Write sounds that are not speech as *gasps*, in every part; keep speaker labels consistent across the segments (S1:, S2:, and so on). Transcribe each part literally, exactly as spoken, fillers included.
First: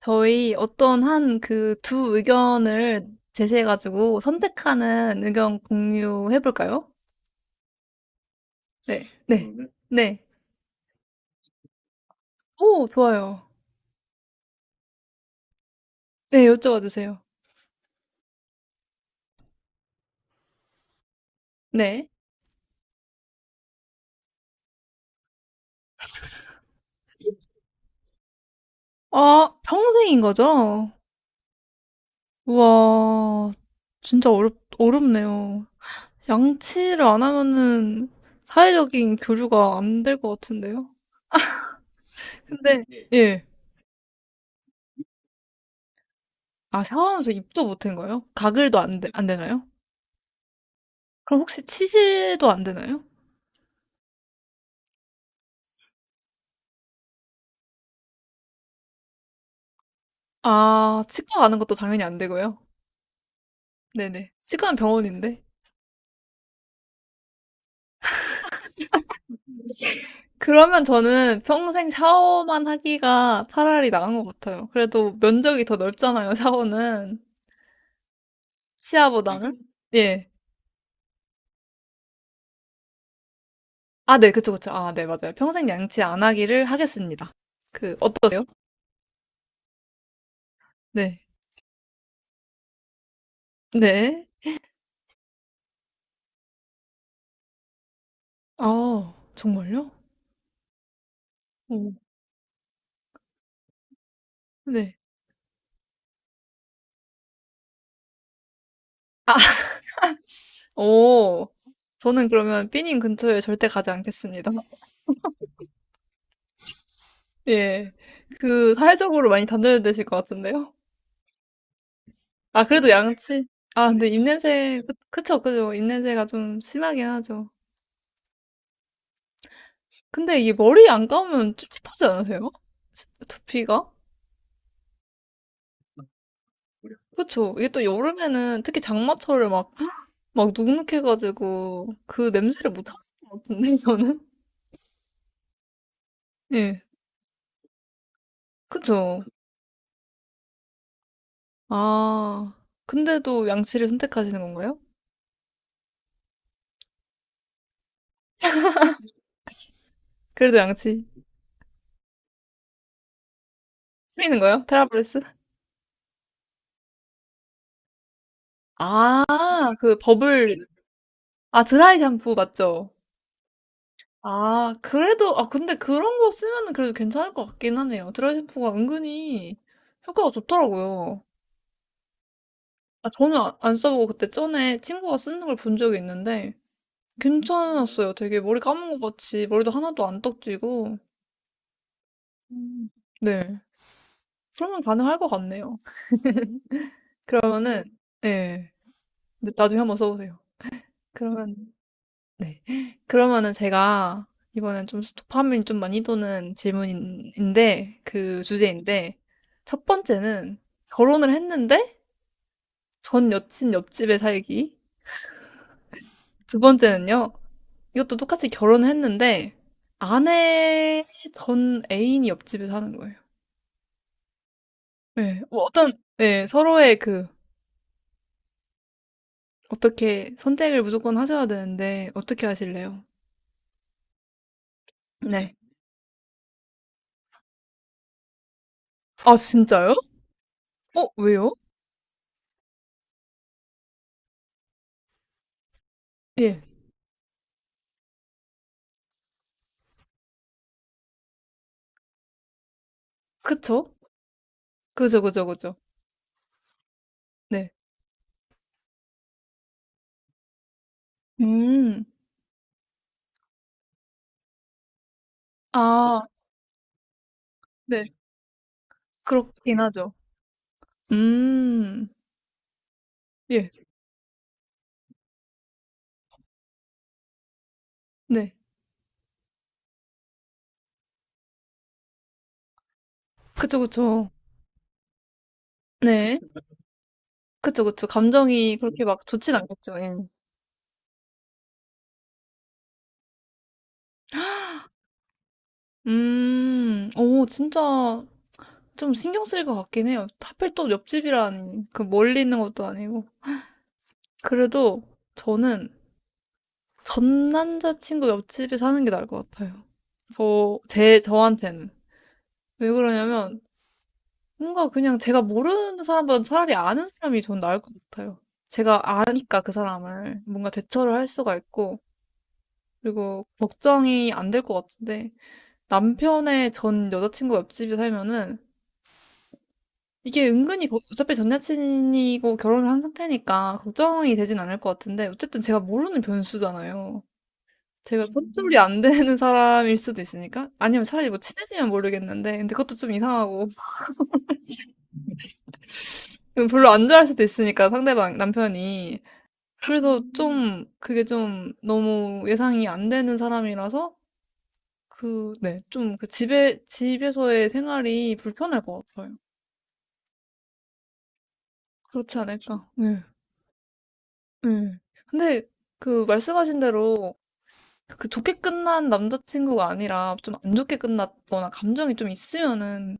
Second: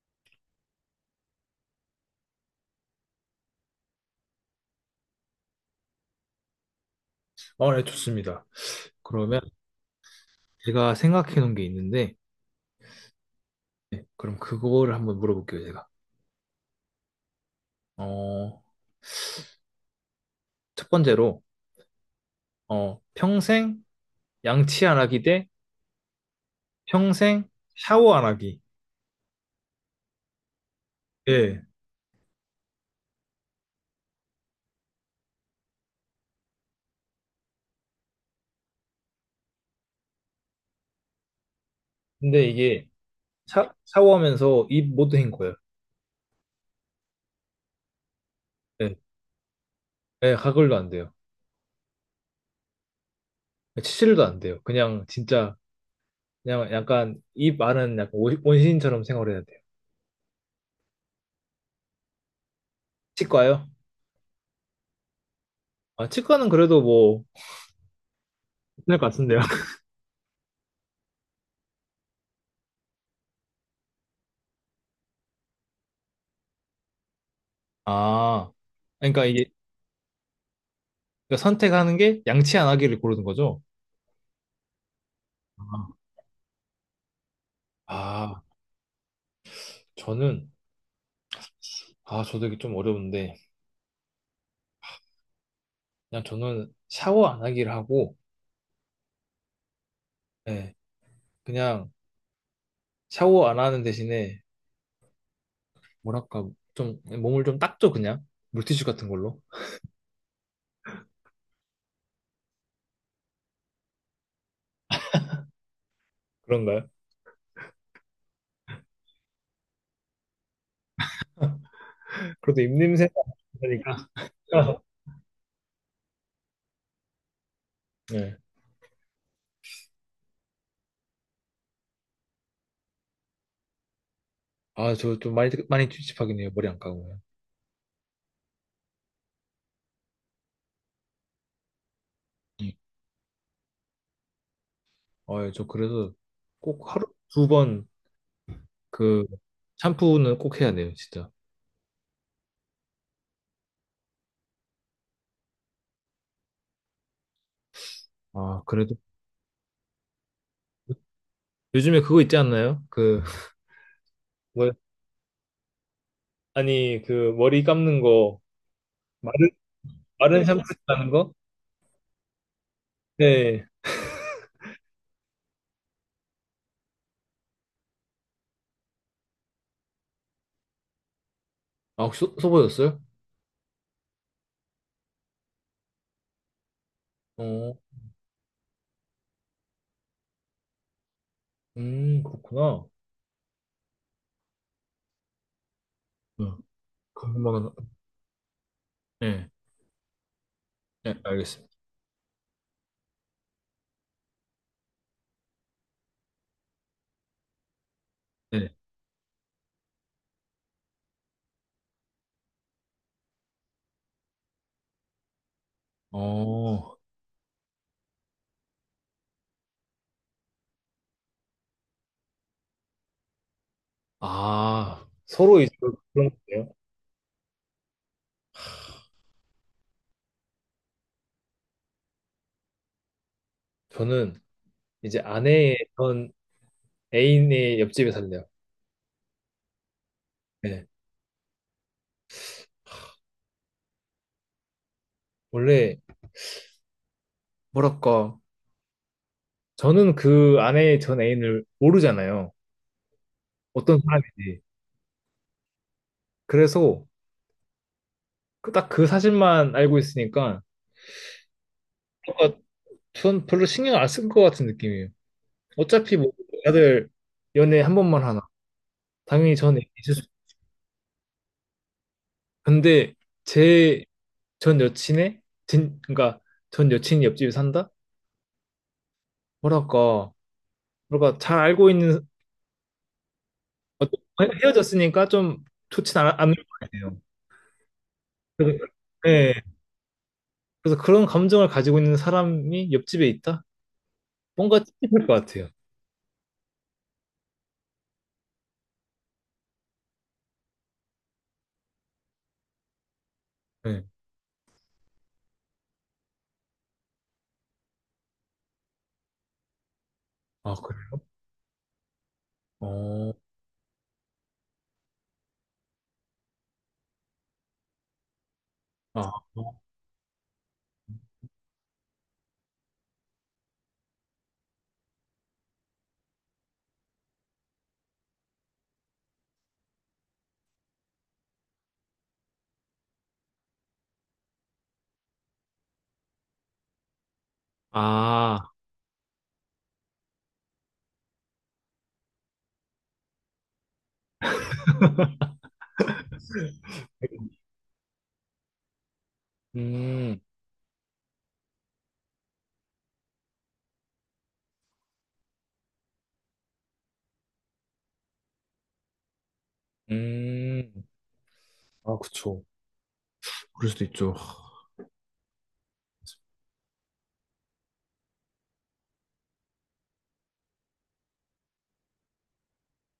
S1: 저희 어떤 한 그 두 의견을 제시해가지고 선택하는 의견 공유해볼까요?
S2: 어, 네, 좋습니다.
S1: 네.
S2: 그러면
S1: 네. 네.
S2: 제가 생각해 놓은 게 있는데,
S1: 오, 좋아요.
S2: 네, 그럼 그거를 한번 물어볼게요, 제가.
S1: 네, 여쭤봐 주세요.
S2: 어, 첫 번째로,
S1: 네.
S2: 어, 평생 양치 안 하기 대 평생 샤워 안 하기.
S1: 아, 평생인 거죠?
S2: 예.
S1: 우와, 진짜 어렵, 어렵네요. 양치를 안 하면은 사회적인 교류가 안 될 것 같은데요?
S2: 근데
S1: 근데,
S2: 이게
S1: 예.
S2: 샤, 샤워하면서 입 못 헹궈요.
S1: 아, 샤워하면서 입도 못 한 거예요? 가글도
S2: 예.
S1: 안, 되, 안 되나요?
S2: 예, 가글도 안 돼요.
S1: 그럼 혹시 치실도 안 되나요?
S2: 치질도 안 돼요. 그냥 진짜, 그냥 약간 입 안은 약간 원- 원시인처럼 생활해야 돼요.
S1: 아, 치과 가는 것도 당연히 안 되고요.
S2: 치과요?
S1: 네네. 치과는 병원인데.
S2: 아, 치과는 그래도 뭐, 괜찮을 것 같은데요. *laughs*
S1: 그러면 저는 평생 샤워만 하기가 차라리 나은 것 같아요. 그래도 면적이 더 넓잖아요, 샤워는.
S2: 아, 그러니까 이게
S1: 치아보다는. 음. 예.
S2: 그러니까 선택하는 게 양치 안 하기를 고르는 거죠.
S1: 아, 네, 그쵸, 그쵸. 아, 네, 맞아요.
S2: 아,
S1: 평생 양치 안 하기를 하겠습니다. 그,
S2: 아,
S1: 어떠세요?
S2: 저는,
S1: 네.
S2: 아, 저도 이게 좀 어려운데,
S1: 네.
S2: 그냥 저는 샤워 안 하기를 하고,
S1: 아, 정말요?
S2: 예, 그냥
S1: 오,
S2: 샤워 안 하는 대신에,
S1: 네.
S2: 뭐랄까, 좀, 몸을 좀 닦죠, 그냥. 물티슈 같은
S1: 아,
S2: 걸로.
S1: *laughs* 오. 저는 그러면 삐님 근처에 절대 가지 않겠습니다.
S2: 그런가요?
S1: 예. 그, 사회적으로 많이 단절되실 것 같은데요?
S2: 그래도
S1: 아, 그래도
S2: 입냄새가
S1: 양치. 아, 근데
S2: 나니까.
S1: 입냄새, 그,
S2: *laughs*
S1: 그쵸, 그죠. 입냄새가 좀 심하긴 하죠.
S2: 네.
S1: 근데 이게 머리 안 감으면 찝찝하지 않으세요? 치- 두피가?
S2: 아, 저 좀 많이, 많이 찝찝하긴 해요, 머리 안 감으면.
S1: 그쵸. 이게 또 여름에는 특히 장마철에 막, 막 눅눅해가지고 그 냄새를
S2: 음.
S1: 못 하는 것 같은데, 저는?
S2: 아, 예, 저 그래서
S1: 예.
S2: 꼭 하루 두 번
S1: 그쵸.
S2: 그, 샴푸는 꼭 해야 돼요, 진짜.
S1: 아, 근데도 양치를 선택하시는 건가요?
S2: 아, 그래도.
S1: 그래도 양치.
S2: 요즘에 그거 있지 않나요? 그,
S1: 쓰이는 거예요? 테라브레스?
S2: 아니, 그 머리 감는 거
S1: 아,
S2: 마른
S1: 그
S2: 마른
S1: 버블,
S2: 샴푸 감는 하는 거?
S1: 아, 드라이 샴푸 맞죠?
S2: 네.
S1: 아, 그래도, 아, 근데 그런 거 쓰면은 그래도 괜찮을 것 같긴 하네요. 드라이샴푸가 은근히 효과가 좋더라고요.
S2: 아, 혹시 써- 써보셨어요?
S1: 아, 저는 아- 안 써보고 그때 전에 친구가 쓰는 걸 본 적이 있는데
S2: 어,
S1: 괜찮았어요. 되게 머리 감은 것 같이 머리도 하나도 안 떡지고.
S2: 음, 그렇구나.
S1: 음. 네. 그러면 가능할 것 같네요.
S2: 네, 금방.
S1: 그러면은, 네.
S2: 네,
S1: 근데 나중에 한번 써보세요.
S2: 네,
S1: 그러면
S2: 알겠습니다.
S1: 네. 그러면은 제가 이번엔 좀 도파민 좀 많이 도는 질문인데, 그
S2: 네.
S1: 주제인데, 첫 번째는 결혼을 했는데 전 여친 옆집에 살기. 두
S2: 어,
S1: 번째는요, 이것도 똑같이 결혼을 했는데 아내 전 애인이 옆집에 사는 거예요.
S2: 아,
S1: 네.
S2: 서로
S1: 뭐
S2: 이제
S1: 어떤,
S2: 그런
S1: 네.
S2: 거예요.
S1: 서로의 그, 어떻게 선택을 무조건 하셔야 되는데, 어떻게 하실래요?
S2: 저는 이제
S1: 네.
S2: 아내의 전 애인의 옆집에 살래요.
S1: 아, 진짜요?
S2: 네.
S1: 어, 왜요?
S2: 원래
S1: 예.
S2: 뭐랄까, 저는 그 아내의 전 애인을 모르잖아요.
S1: 그쵸?
S2: 어떤 사람인지.
S1: 그죠, 그죠, 그죠.
S2: 그래서
S1: 네.
S2: 그 딱그 사실만 알고 있으니까
S1: 음. 네.
S2: 전 별로 신경 안 쓴 것 같은 느낌이에요. 어차피
S1: 아
S2: 뭐 다들 연애 한
S1: 네. 네.
S2: 번만 하나. 당연히 전
S1: 그렇긴
S2: 애기
S1: 하죠.
S2: 있을 수.
S1: 음.
S2: 근데
S1: 예.
S2: 제 전 여친의 진 그러니까 전 여친이 옆집에 산다?
S1: 네.
S2: 뭐랄까 뭐랄까 잘 알고 있는
S1: 그쵸,
S2: 어떤-
S1: 그쵸.
S2: 헤어졌으니까 좀 좋진 않,
S1: 네.
S2: 않을 것 같아요.
S1: 그쵸, 그쵸. 감정이
S2: 그래서,
S1: 그렇게 막 좋진
S2: 네.
S1: 않겠죠. 예.
S2: 그래서 그런 감정을 가지고 있는 사람이 옆집에 있다? 뭔가 찝찝할 것 같아요.
S1: 음. 오 진짜 좀 신경 쓰일 것 같긴 해요. 하필 또 옆집이라니. 그 멀리 있는 것도 아니고.
S2: 네.
S1: 그래도 저는 전 남자친구 옆집에 사는 게 나을 것 같아요.
S2: 아
S1: 저 제
S2: 그래요?
S1: 저한테는. 왜
S2: 어.
S1: 그러냐면 뭔가 그냥 제가 모르는 사람보다 차라리 아는 사람이 전 나을 것 같아요. 제가
S2: 아.
S1: 아니까 그 사람을 뭔가 대처를 할 수가 있고, 그리고 걱정이 안 될 것 같은데, 남편의 전 여자친구 옆집에 살면은 이게 은근히 거- 어차피 전 여친이고 결혼을 한 상태니까 걱정이 되진 않을 것 같은데, 어쨌든 제가 모르는 변수잖아요. 제가
S2: 아.
S1: 손절이 안 되는 사람일 수도 있으니까? 아니면 차라리 뭐 친해지면 모르겠는데, 근데 그것도 좀 이상하고, *laughs* 별로 안 좋아할 수도 있으니까 상대방, 남편이. 그래서
S2: 음.
S1: 좀 그게 좀 너무 예상이 안 되는 사람이라서 그, 네, 좀그 집에, 집에서의 생활이 불편할 것 같아요.
S2: 음. 아,
S1: 그렇지 그렇죠.
S2: 그쵸.
S1: 않을까. 네,
S2: 그럴 수도 있죠.
S1: 네. 근데 그 말씀하신 대로 그 좋게 끝난 남자친구가 아니라 좀 안 좋게 끝났거나 감정이 좀 있으면은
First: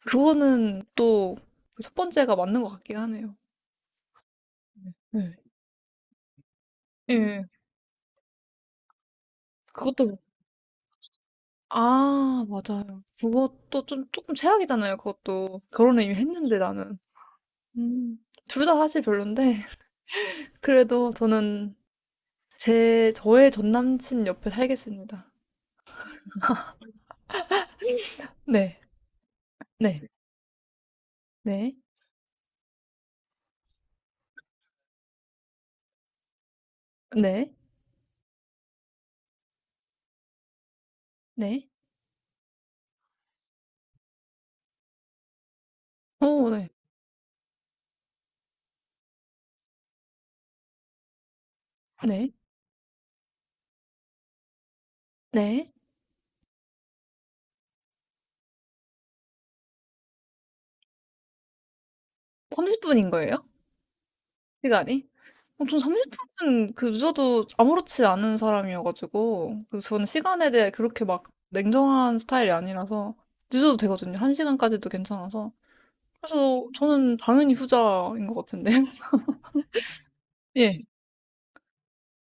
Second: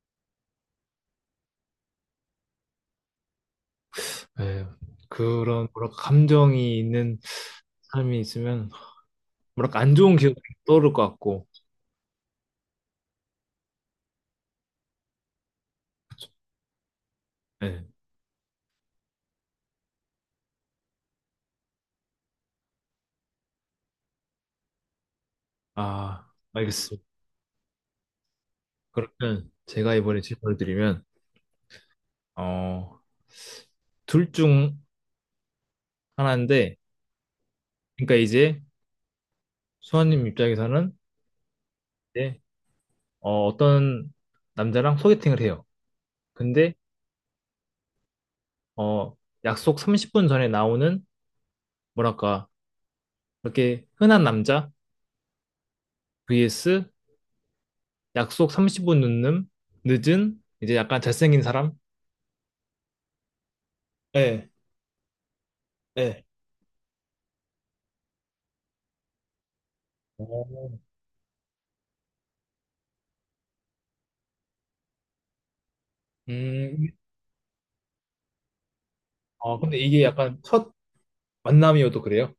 S1: 그거는 또 그 첫 번째가 맞는 것 같긴 하네요.
S2: 예,
S1: 네.
S2: 그런 뭐랄까 감정이 있는
S1: 예.
S2: 삶이 있으면 뭐랄까 안 좋은
S1: 그것도,
S2: 기억이 떠오를 것 같고.
S1: 아, 맞아요. 그것도 좀, 조금 최악이잖아요. 그것도. 결혼을 이미 했는데 나는.
S2: 예,
S1: 음. 둘 다 사실 별론데 *laughs* 그래도 저는 제 저의 전 남친 옆에 살겠습니다.
S2: 아 알겠습니다.
S1: 네.
S2: 그러면 제가
S1: 네.
S2: 이번에 질문을 드리면
S1: 네.
S2: 어, 둘 중 하나인데
S1: 네.
S2: 그러니까 이제 수아님 입장에서는
S1: 네.
S2: 이제 어, 어떤 남자랑 소개팅을 해요.
S1: 어 네.
S2: 근데 어, 약속 삼십 분 전에 나오는
S1: 네.
S2: 뭐랄까 그렇게 흔한 남자
S1: 네.
S2: vs 약속 삼십 분 늦는, 늦은, 이제 약간 잘생긴 사람?
S1: 삼십 분인 거예요?
S2: 예,
S1: 시간이? 어 전 삼십
S2: 예.
S1: 분은 그 늦어도 아무렇지 않은 사람이어 가지고 그래서 저는 시간에 대해
S2: 오.
S1: 그렇게 막 냉정한 스타일이 아니라서 늦어도 되거든요. 한 시간까지도 괜찮아서. 그래서
S2: 음,
S1: 저는 당연히 후자인 것 같은데 *laughs*
S2: 아, 근데 이게 약간 첫
S1: 예.
S2: 만남이어도 그래요?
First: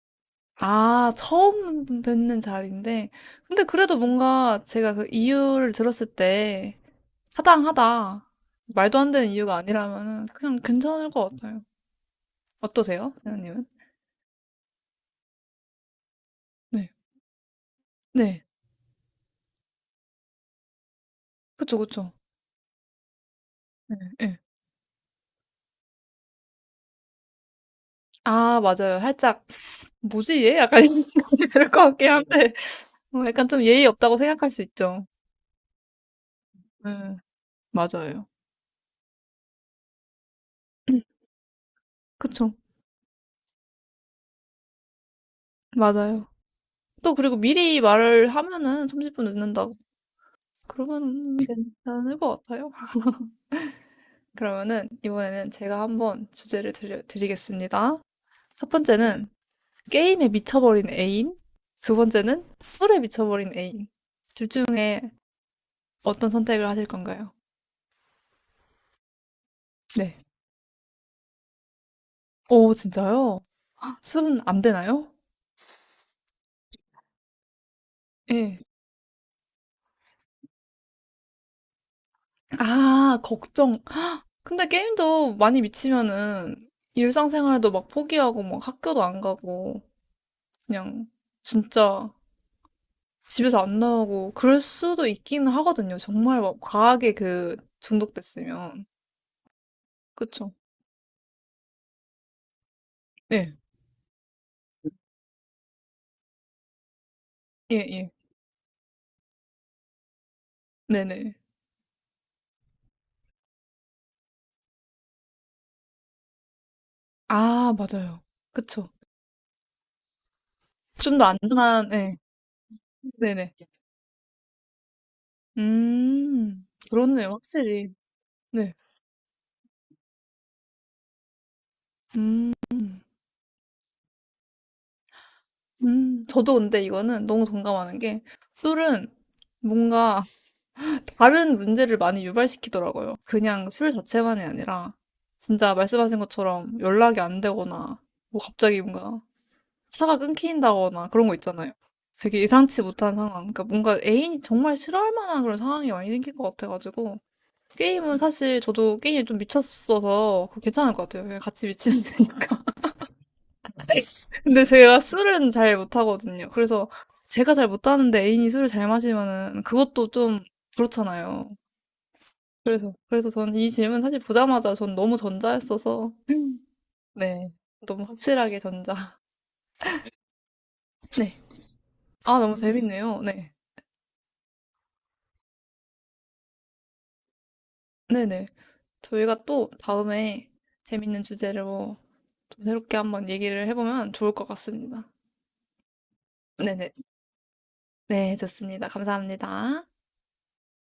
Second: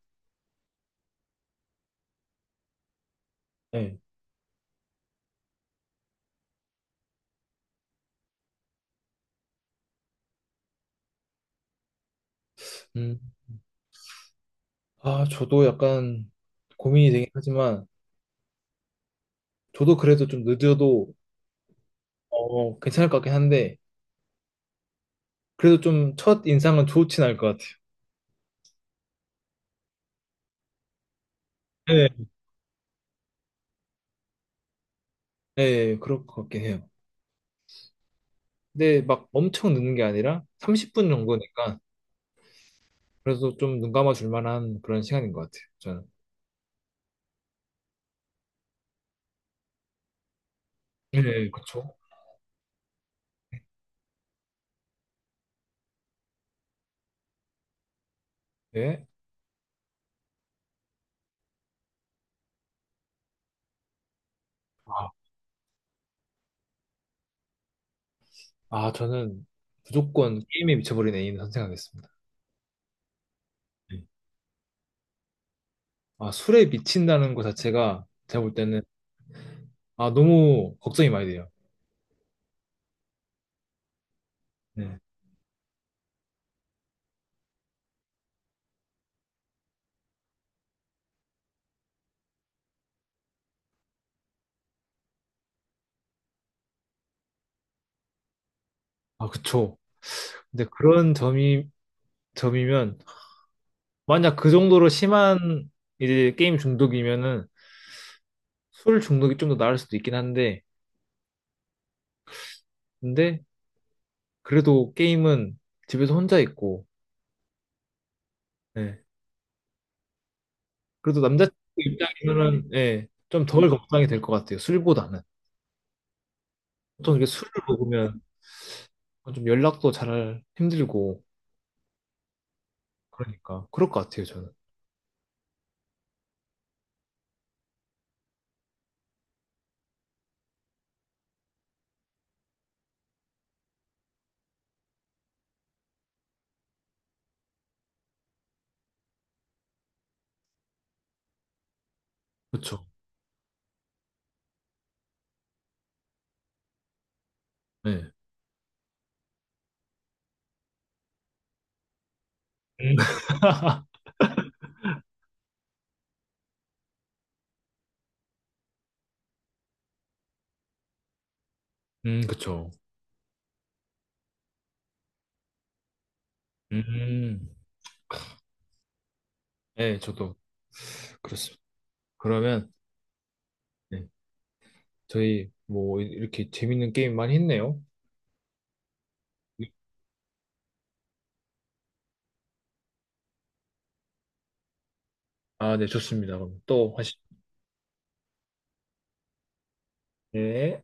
S1: 아, 처음 뵙는 자리인데. 근데 그래도
S2: 예.
S1: 뭔가 제가 그 이유를 들었을 때 타당하다. 말도 안 되는 이유가 아니라면은 그냥 괜찮을 것 같아요. 어떠세요?
S2: 음,
S1: 선생님은?
S2: 아, 저도 약간
S1: 네.
S2: 고민이 되긴 하지만,
S1: 네.
S2: 저도 그래도 좀 늦어도,
S1: 그쵸, 그쵸.
S2: 어, 괜찮을 것 같긴 한데,
S1: 네, 네.
S2: 그래도 좀 첫 인상은 좋진 않을 것 같아요.
S1: 아, 맞아요. 살짝, 뭐지, 얘? 약간 이런 *laughs* 생각이 들 것
S2: 예,
S1: 같긴 한데, 뭐 약간 좀 예의 없다고 생각할 수 있죠.
S2: 예, 그럴 것 같긴 해요.
S1: 네, 맞아요.
S2: 근데 막 엄청 늦는 게 아니라 삼십 분
S1: *clears throat*
S2: 정도니까,
S1: 그쵸.
S2: 그래서 좀 눈 감아 줄 만한 그런 시간인 것 같아요, 저는.
S1: 맞아요. 또 그리고 미리 말을 하면은 삼십 분 늦는다고. 그러면
S2: 예, 그렇죠.
S1: 괜찮을 것 같아요. 그러면은 이번에는 제가 한번 주제를 드려, 드리겠습니다. 첫
S2: 예.
S1: 번째는 게임에 미쳐버린 애인, 두 번째는 술에 미쳐버린 애인. 둘 중에 어떤 선택을 하실 건가요?
S2: 아, 저는
S1: 네.
S2: 무조건 게임에 미쳐버린 애인 선택하겠습니다.
S1: 오, 진짜요? *gasps* 헉,
S2: 네.
S1: 술은 안 되나요?
S2: 아, 술에 미친다는 것 자체가 제가 볼
S1: 예.
S2: 때는 아, 너무 걱정이 많이 돼요.
S1: 아, 걱정. 근데
S2: 네.
S1: 게임도 많이 미치면은 일상생활도 막 포기하고 막 학교도 안 가고 그냥 진짜 집에서 안 나오고 그럴 수도 있기는 하거든요. 정말 막 과하게 그 중독됐으면.
S2: 아, 그쵸.
S1: 그쵸?
S2: 근데 그런 점이, 점이면,
S1: 네.
S2: 만약 그 정도로 심한 이제 게임 중독이면은
S1: 예, 예.
S2: 술 중독이 좀 더 나을 수도 있긴 한데,
S1: 네네.
S2: 근데 그래도 게임은 집에서 혼자 있고,
S1: 아, 맞아요. 그쵸.
S2: 예.
S1: 좀
S2: 그래도
S1: 더
S2: 남자친구
S1: 안전한, 네.
S2: 입장에서는, 예, 좀
S1: 네네.
S2: 덜 걱정이 될 것 같아요. 술보다는.
S1: 음,
S2: 보통 이렇게
S1: 그렇네요.
S2: 술을
S1: 확실히.
S2: 먹으면
S1: 네.
S2: 좀 연락도 잘 힘들고,
S1: 음,
S2: 그러니까 그럴 것 같아요, 저는.
S1: 음. 저도 근데 이거는 너무 동감하는 게 술은 뭔가 다른 문제를 많이 유발시키더라고요. 그냥 술 자체만이 아니라 진짜 말씀하신 것처럼 연락이 안 되거나 뭐 갑자기 뭔가 차가 끊긴다거나 그런 거 있잖아요. 되게 예상치
S2: 그쵸?
S1: 못한 상황. 그러니까 뭔가 애인이 정말 싫어할 만한 그런 상황이 많이 생길 것 같아가지고.
S2: 네.
S1: 게임은 사실 저도 게임에 좀 미쳤어서 그거 괜찮을 것 같아요. 그냥 같이 미치면 되니까.
S2: 음. *laughs*
S1: *laughs* 근데 제가 술은 잘 못하거든요. 그래서 제가 잘 못하는데 애인이 술을 잘 마시면은 그것도 좀 그렇잖아요.
S2: 음, 그쵸.
S1: 그래서, 그래서 저는 이 질문 사실 보자마자 전 너무 전자했어서.
S2: 음,
S1: 네. 너무 확실하게 전자.
S2: 네, 저도
S1: *laughs* 네.
S2: 그렇습니다.
S1: 아, 너무
S2: 그러면
S1: 재밌네요. 네.
S2: 네, 저희 뭐 이렇게 재밌는 게임 많이 했네요.
S1: 네네. 저희가 또
S2: 네.
S1: 다음에 재밌는 주제로 좀 새롭게 한번 얘기를 해보면 좋을 것 같습니다.
S2: 아, 네, 좋습니다. 그럼
S1: 네네.
S2: 또 하시죠.
S1: 네, 좋습니다. 감사합니다.
S2: 네.